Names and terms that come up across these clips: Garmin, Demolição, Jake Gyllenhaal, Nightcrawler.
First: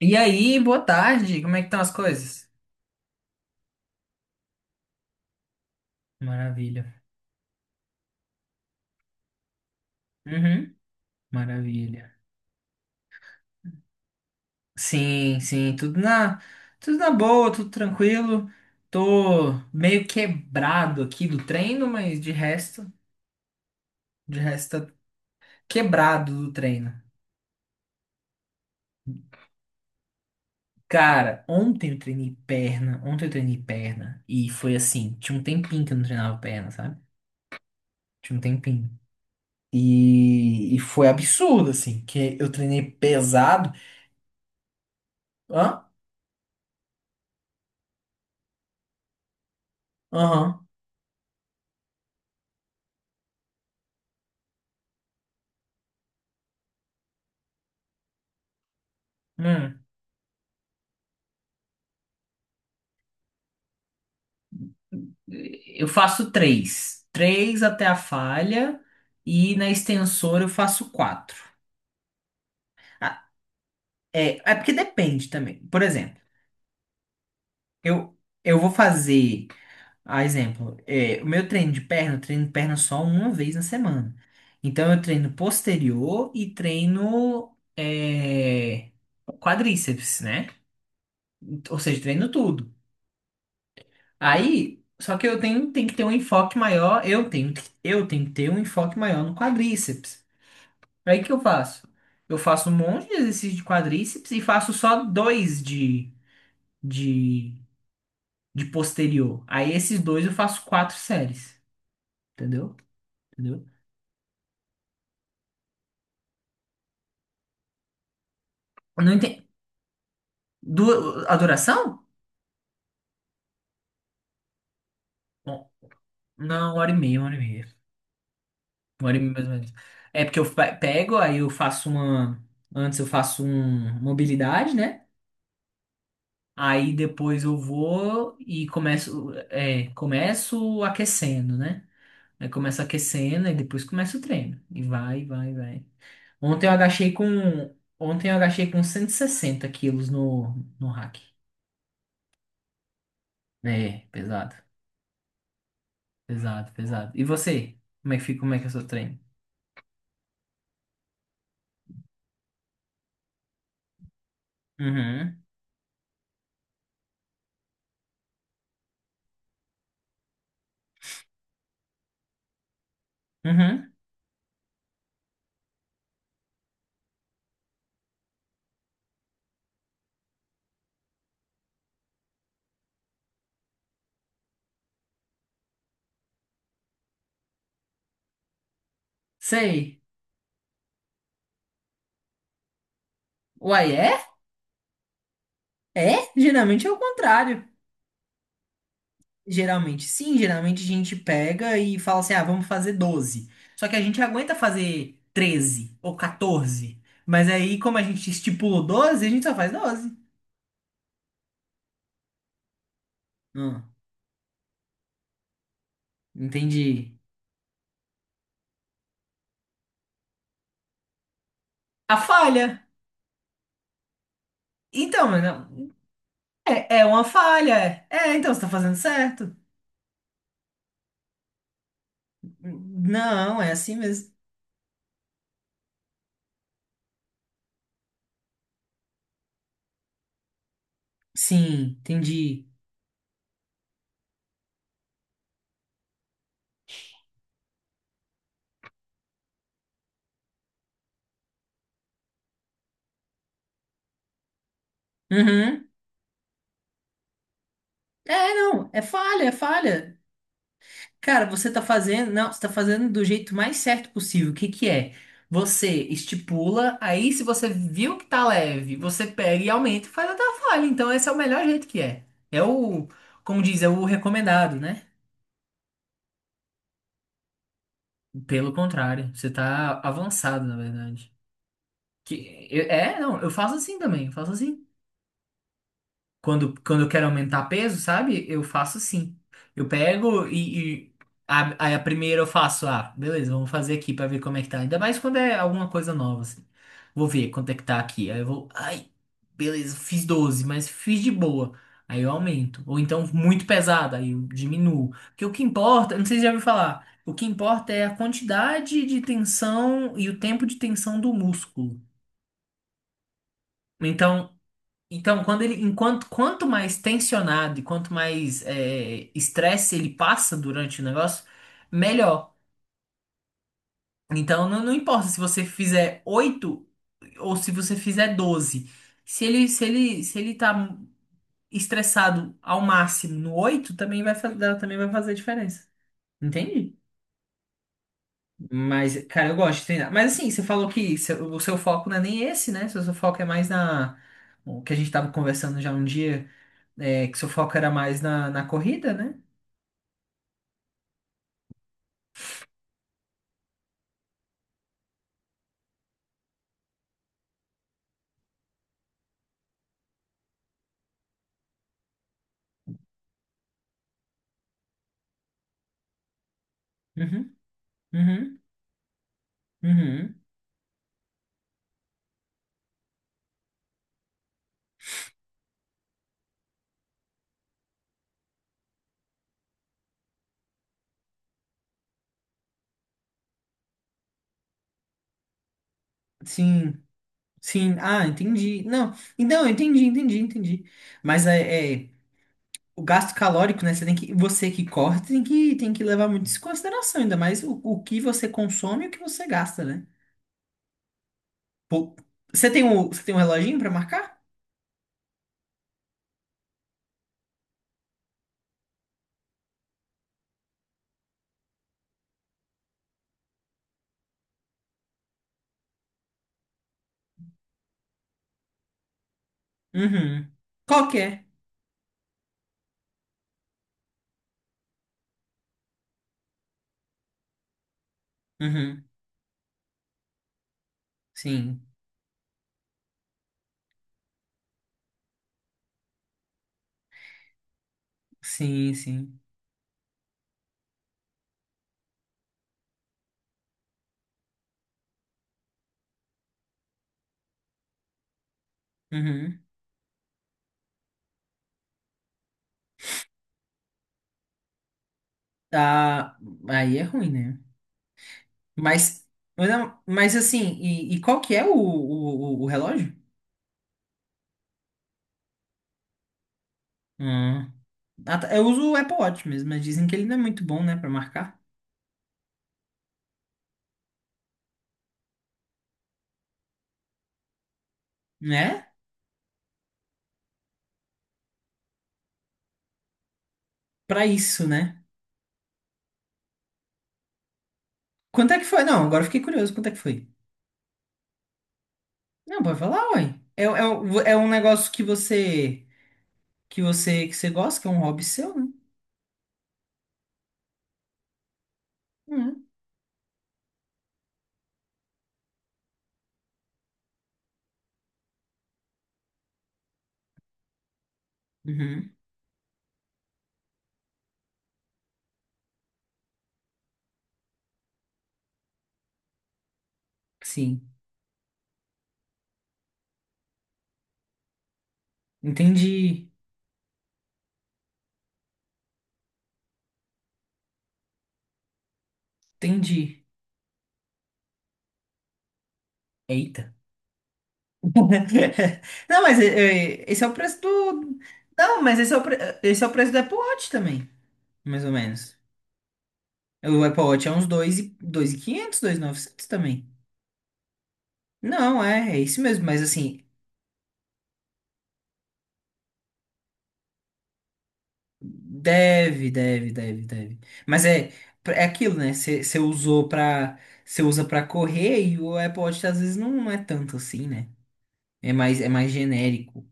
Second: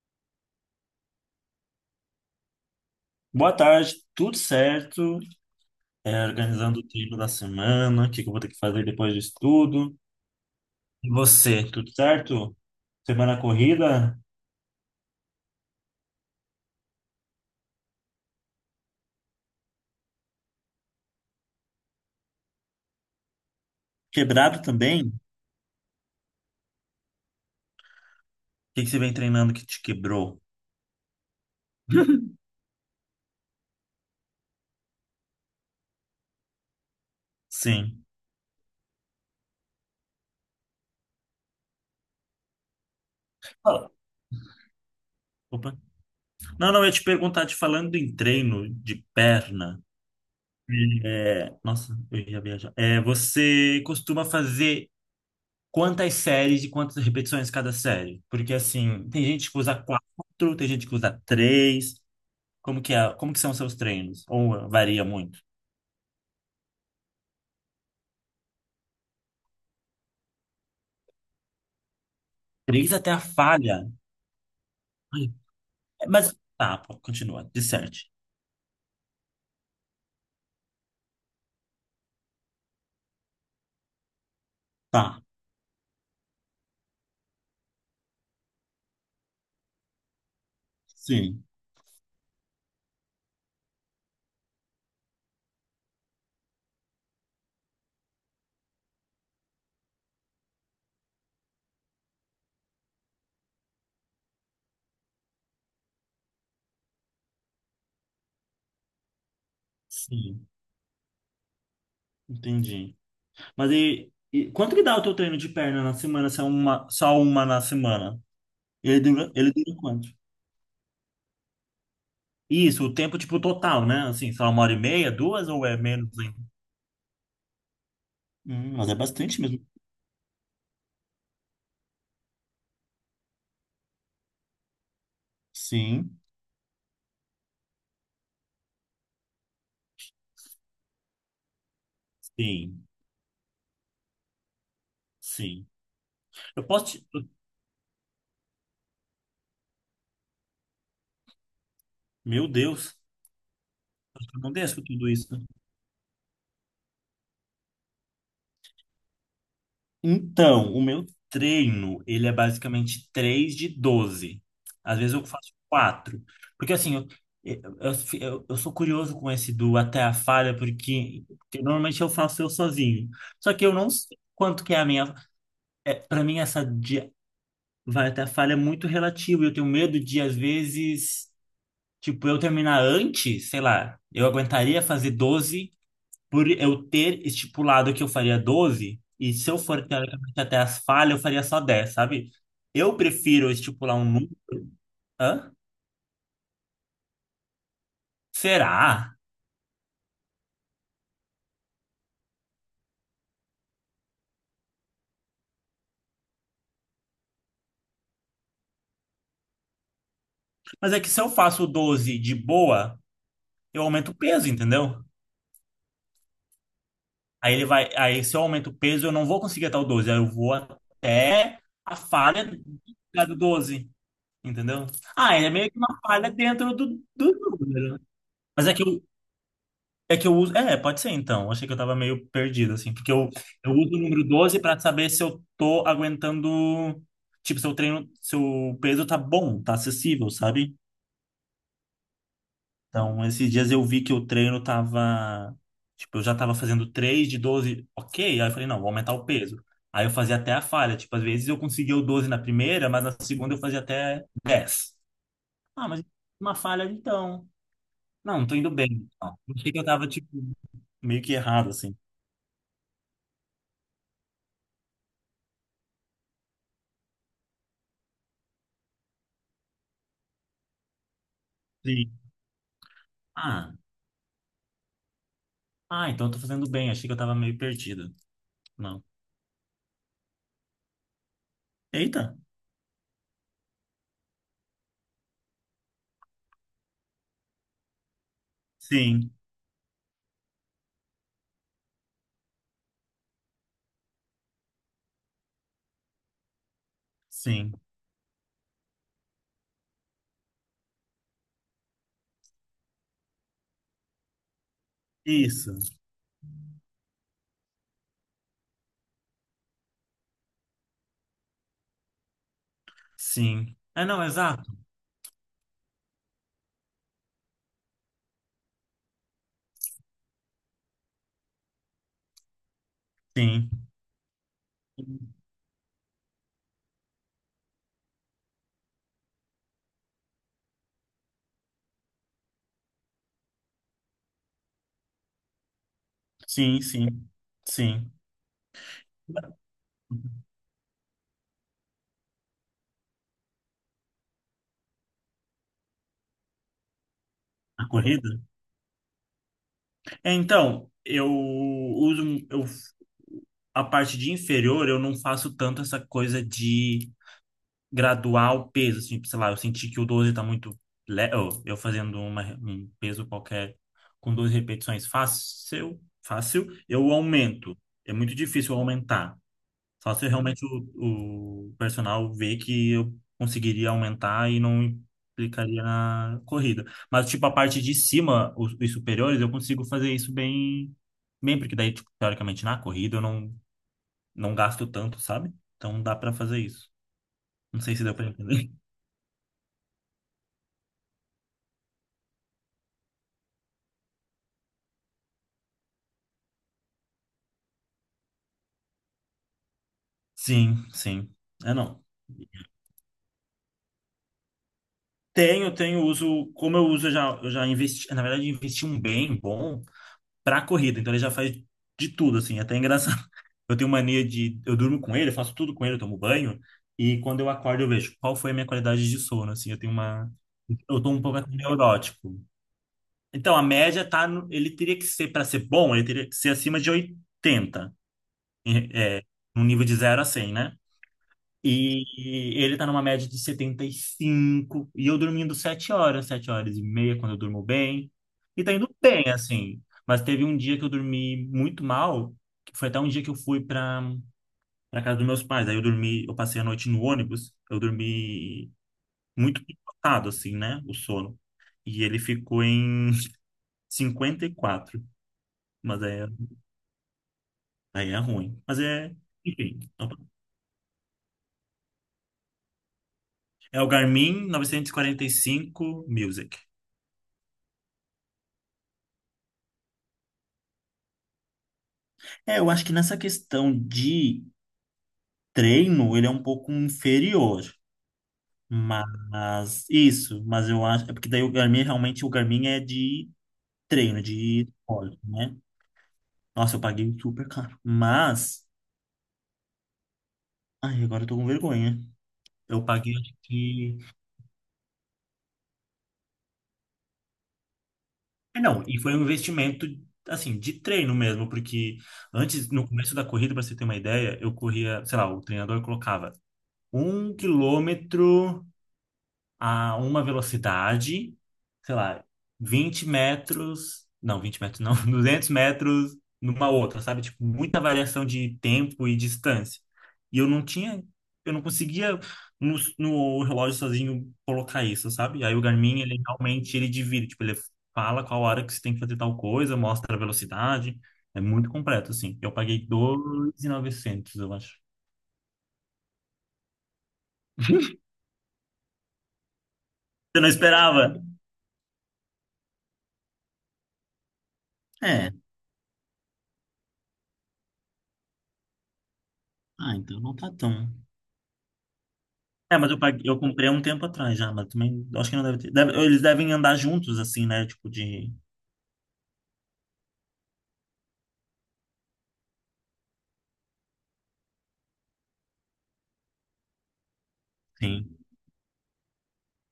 E aí, boa tarde, como é que estão as coisas? Boa tarde, tudo certo? Organizando o Maravilha, tempo da semana, o que que eu vou ter que fazer depois disso tudo. uhum, E você, tudo maravilha. certo? Semana corrida? Sim, sim, tudo na boa, tudo tranquilo. Tô meio quebrado aqui do treino, mas de resto, de Quebrado resto, tá também? O quebrado do treino. que que você vem treinando que te quebrou? Cara, ontem eu treinei perna e foi assim, tinha um tempinho que eu não treinava perna, sabe? Sim. Tinha um tempinho. E foi absurdo, assim, que eu treinei pesado. Fala. Opa. Hã? Não, não, eu ia te perguntar, te falando em treino de perna. Aham. Nossa, eu ia viajar. Você costuma fazer quantas séries e quantas repetições cada série? Porque assim, tem gente que usa Hum. quatro, tem gente que usa três. Como que é? Como que são os seus treinos? Ou varia muito? Eu faço três. Três até a falha e na extensor eu faço quatro. Três até Ah, a falha. É, porque depende Ai, também. Por exemplo, mas tá, pô, continua. De sete. eu, eu vou fazer, a exemplo, o meu treino de perna, eu treino perna só uma vez na semana. Então eu Tá. treino posterior e treino quadríceps, né? Sim. Ou seja, treino tudo. Aí, só que tenho que ter um enfoque maior, eu tenho que ter um enfoque maior no quadríceps. Aí o que eu faço? Eu faço um monte de exercício de quadríceps e faço só dois de, de posterior. Aí esses dois eu Sim. faço quatro séries. Entendeu? Entendi. Entendeu? Mas e quanto que dá o teu treino de perna na semana? Se é uma, só uma na semana? Ele Eu não dura, entendi. ele dura quanto? Du... A duração? Isso, o tempo tipo total, né? Assim, só uma hora e meia, duas ou Bom, é menos ainda? não, uma hora e meia, uma hora e meia. Mas é Uma hora e meia bastante mais ou mesmo. menos. É porque pego, aí eu faço uma. Antes eu faço um mobilidade, né? Sim. Aí depois eu vou e começo, começo aquecendo, né? Aí começa Sim. aquecendo e depois começa o treino. E vai, vai, Sim. vai. Eu Ontem eu posso te... agachei com. Ontem eu agachei com 160 quilos no hack. Meu Deus. É, Acho que eu não pesado. desço tudo isso. Pesado, pesado. E você? Como é que fica? Como é que é o seu treino? Então, o meu treino, ele é basicamente 3 de 12. Às vezes eu Uhum. faço quatro. Porque assim, eu, eu, eu sou curioso com esse do até a falha, porque normalmente eu faço eu sozinho. Só que eu não Uhum. sei quanto que é a minha... Para mim, essa de vai até a falha é muito relativo. Eu tenho medo de, às vezes, tipo, eu terminar antes, sei lá, eu aguentaria fazer 12 por eu ter estipulado que eu faria 12 e se eu for Sei. teoricamente até as falhas, eu faria só 10, sabe? Eu prefiro Uai, estipular um é? número. Hã? É? Geralmente é o contrário. Será? Geralmente sim, geralmente a gente pega e fala assim: ah, vamos fazer 12. Só que a gente aguenta fazer 13 ou 14. Mas aí, como a gente estipulou 12, a gente só faz 12. Mas é que se eu faço 12 de boa, eu aumento o peso, entendeu? Entendi. Aí ele vai. Aí se eu aumento o peso, eu não vou conseguir até o 12. Aí eu vou até a A falha falha. do 12, entendeu? Então, Ah, mas ele é meio que não, uma falha dentro do, é, é uma do falha. número, né? Então você Mas tá é que fazendo eu, certo. É que eu uso. Pode ser então. Achei que eu tava meio perdido, assim. Porque eu, Não, é eu uso assim o número mesmo. 12 pra saber se eu tô aguentando. Tipo, se eu treino, se o peso tá bom, tá acessível, sabe? Sim, entendi. Então, esses dias eu vi que o treino tava. Tipo, eu já tava fazendo 3 de 12, ok. Aí eu falei, não, vou aumentar o peso. Aí eu fazia até a falha. Tipo, às vezes eu conseguia o 12 na primeira, mas na segunda eu fazia até 10. Ah, Uhum. mas uma falha então. Não, não É, tô indo não, é bem. Não. falha, é Achei que eu tava, falha. tipo, meio que Cara, errado, você tá assim. fazendo, não, você tá fazendo do jeito mais certo possível. O que que é? Você estipula, aí se você viu que tá leve, você pega e aumenta e faz até a falha. Então esse é o melhor jeito que Sim. é. É o, como Ah. diz, é o recomendado, né? Ah, então eu tô fazendo bem. Achei que eu tava meio perdido. Pelo Não. contrário, você tá avançado, na verdade. Eita. Que, não, eu faço assim também, eu faço assim. Quando eu quero aumentar peso, sabe? Eu faço Sim, assim. Eu pego e aí a primeira eu faço, ah, beleza, vamos fazer aqui pra ver como é que tá. Ainda mais quando é alguma coisa nova, assim. Vou ver quanto sim. é que tá aqui. Aí eu vou, ai, beleza, fiz 12, mas fiz de boa. Aí eu aumento. Ou então muito pesado, aí eu diminuo. Porque o que Isso. importa, não sei se já ouviu falar, o que importa é a quantidade de tensão e o tempo de tensão do músculo. Sim. É, não, Então, exato. Então, quanto mais tensionado e quanto mais estresse ele passa durante o negócio, melhor. Sim. Então, não importa se você fizer 8 ou se você fizer 12. Se ele tá estressado ao máximo no 8 também também vai fazer diferença. Sim, Entende? sim. Sim. Mas, cara, eu gosto de treinar. Mas assim, você falou que o seu foco não é nem esse, né? Seu foco é mais na. O que a gente tava conversando já um dia, é, que seu foco A era mais corrida? Na corrida, né? Então, eu, a parte de inferior, eu não faço tanto essa coisa de graduar o peso, assim, tipo, sei lá, eu senti que o 12 tá muito leve, eu fazendo uma, um peso qualquer com 12 repetições fácil, fácil, eu Uhum, aumento. É muito uhum, difícil eu aumentar. Só se uhum. realmente o personal ver que eu conseguiria aumentar e não implicaria na corrida. Mas, tipo, a parte de cima, os superiores, eu consigo fazer isso bem, bem, porque daí, tipo, teoricamente, na corrida eu não, não gasto tanto, sabe? Então dá pra fazer isso. Sim, Não sim. sei se deu pra Ah, entender. entendi. Não, então, eu entendi, entendi, entendi. Mas o gasto calórico, né? Você que corre tem que levar muito isso em consideração, ainda mais o que você consome e o que você gasta, né? Sim, sim. É, não. Pô, você tem um reloginho pra marcar? Tenho, tenho uso, como eu uso, eu já investi, na verdade, investi um bem bom pra corrida, então ele já faz de tudo, assim, até é engraçado. Eu tenho mania de, eu durmo com ele, eu faço tudo com ele, eu tomo banho, e quando eu acordo eu vejo qual foi a minha qualidade de sono, assim, Uhum. eu Qual tô que um pouco é? assim, neurótico. Então, a média tá, ele teria que ser, pra ser bom, ele teria que ser acima de 80 em- Uhum. é, num nível de 0 a 100, né? Sim, E ele tá numa média de setenta e cinco e eu dormindo 7 horas, 7 horas e meia, quando eu durmo bem. E tá indo sim, bem, sim. assim. Mas teve um dia que eu dormi muito mal, que foi até um dia que eu fui pra, casa dos meus pais. Aí eu dormi, eu passei a noite no ônibus, eu dormi Uhum. muito picotado, assim, né? O sono. E ele ficou em 54. Mas aí, Tá. Aí é ruim, né? aí é ruim. Mas é. Mas, Enfim, mas assim, e qual que é o o relógio? é o Garmin 945 Music. Hum. Ah, tá. Eu uso o Apple Watch mesmo, mas dizem que ele não é muito bom, né, pra marcar, Eu acho que nessa questão de treino, ele é um pouco inferior. né? Mas isso, mas eu acho. É porque daí o Garmin, realmente, o Garmin é de treino, Pra de isso, né? esporte, né? Nossa, eu paguei super caro. Quanto é que Mas. foi? Não, agora eu fiquei curioso. Quanto é que foi? Ai, agora eu tô com vergonha. Não, pode Eu falar, paguei, acho ué. É, é, que. É um negócio que você que você gosta, que é um hobby seu, É, né? não, e foi um investimento, assim, de treino mesmo, porque Uhum. antes, no começo da corrida, pra você ter uma ideia, eu corria, sei lá, o treinador colocava 1 quilômetro a uma velocidade, sei Uhum. lá, 20 metros, não, 20 metros não, 200 metros numa outra, sabe? Tipo, muita variação de tempo e distância. E eu não Sim. tinha, eu não conseguia no relógio sozinho colocar isso, sabe? Aí o Garmin, ele Entendi. realmente, ele divide, tipo, ele fala qual hora que você tem que fazer tal coisa, mostra a velocidade, é muito completo, assim. Eu paguei dois Entendi. mil e novecentos, eu acho. Eita. Não, mas é, é, esse é o Você não preço esperava? do. Não, mas esse é o, pre... esse é o preço do Apple Watch também, mais ou É, menos. O Apple Watch é uns 2 e 2.500, novecentos também. ah, então não tá tão. Não, é, isso mesmo, É, mas mas eu paguei, assim, eu comprei há um tempo atrás já, mas também acho que não deve ter. Eles devem andar juntos, assim, né? Tipo de. deve, deve, deve, deve. Mas é aquilo, né? Você usou pra. Você usa pra correr e o Apple Watch às vezes não é tanto assim, né? Sim. É mais genérico.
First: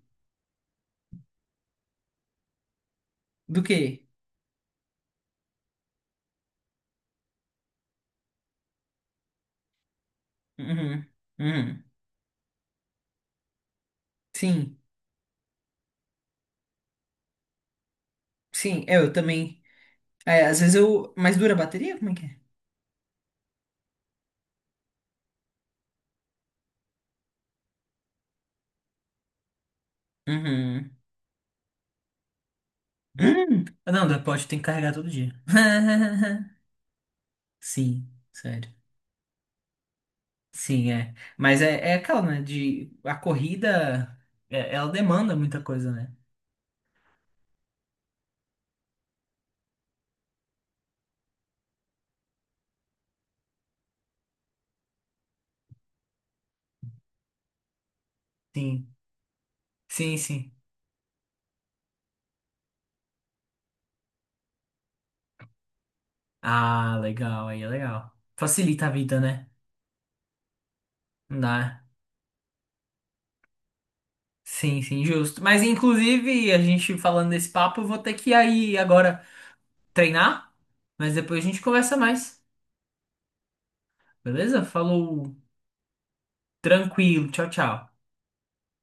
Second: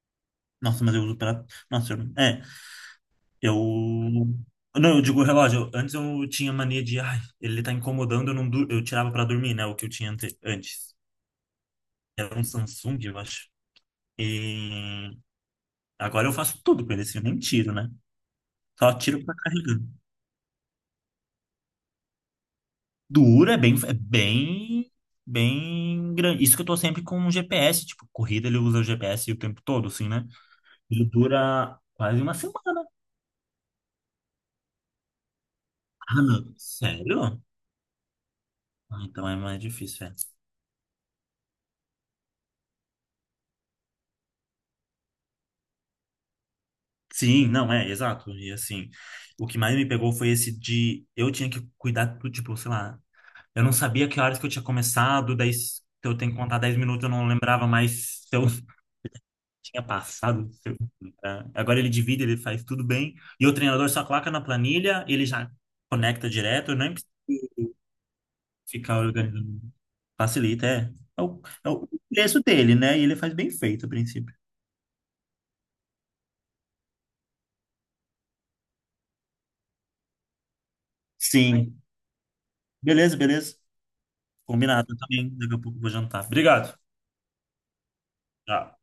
Nossa, mas eu uso pra. Nossa, eu- é. Do que? Eu. Não, eu digo o relógio. Antes eu tinha mania de. Ai, ele tá incomodando, eu, não dur... eu tirava pra dormir, né? O que eu tinha antes. Uhum, uhum. Era um Samsung, eu acho. Sim, E agora eu faço tudo com ele, assim, eu nem tiro, né? sim, Só é, eu tiro pra também. carregar. É, às vezes eu. Mas dura a bateria? Como é que é? Duro é bem. É bem. Bem grande. Isso que eu tô sempre com o GPS, tipo, corrida ele usa o GPS o tempo todo, assim, né? Uhum. Ele dura quase uma semana. Ah, não, do Apple Watch tem que carregar todo dia. Ah, não. Sério? Sim, sério. Ah, então é mais difícil, é. Sim, é. Mas é aquela, né? A corrida, ela demanda muita coisa, né? Sim, não, é, exato. E assim, o que mais me pegou foi esse de eu tinha que cuidar do tipo, sei lá, eu não sabia que horas que eu tinha começado, daí se eu tenho que contar 10 minutos, eu não lembrava mais se eu Sim, tinha sim, passado. sim. Se eu- tá? Agora ele divide, ele faz tudo bem. E o treinador só coloca na planilha, ele já conecta direto, eu nem Ah, legal, aí é legal. Facilita a Ficar vida, né? organizando facilita, é. É Não o, é dá. o preço dele, né? E ele faz bem feito, a princípio. Sim, sim, justo. Mas inclusive, a gente falando desse papo, eu vou ter que ir aí agora treinar, mas depois a gente Sim. conversa mais. Beleza, beleza. Beleza? Combinado, eu também. Falou, Daqui a pouco eu vou jantar. Obrigado. tranquilo, tchau, tchau. Tchau.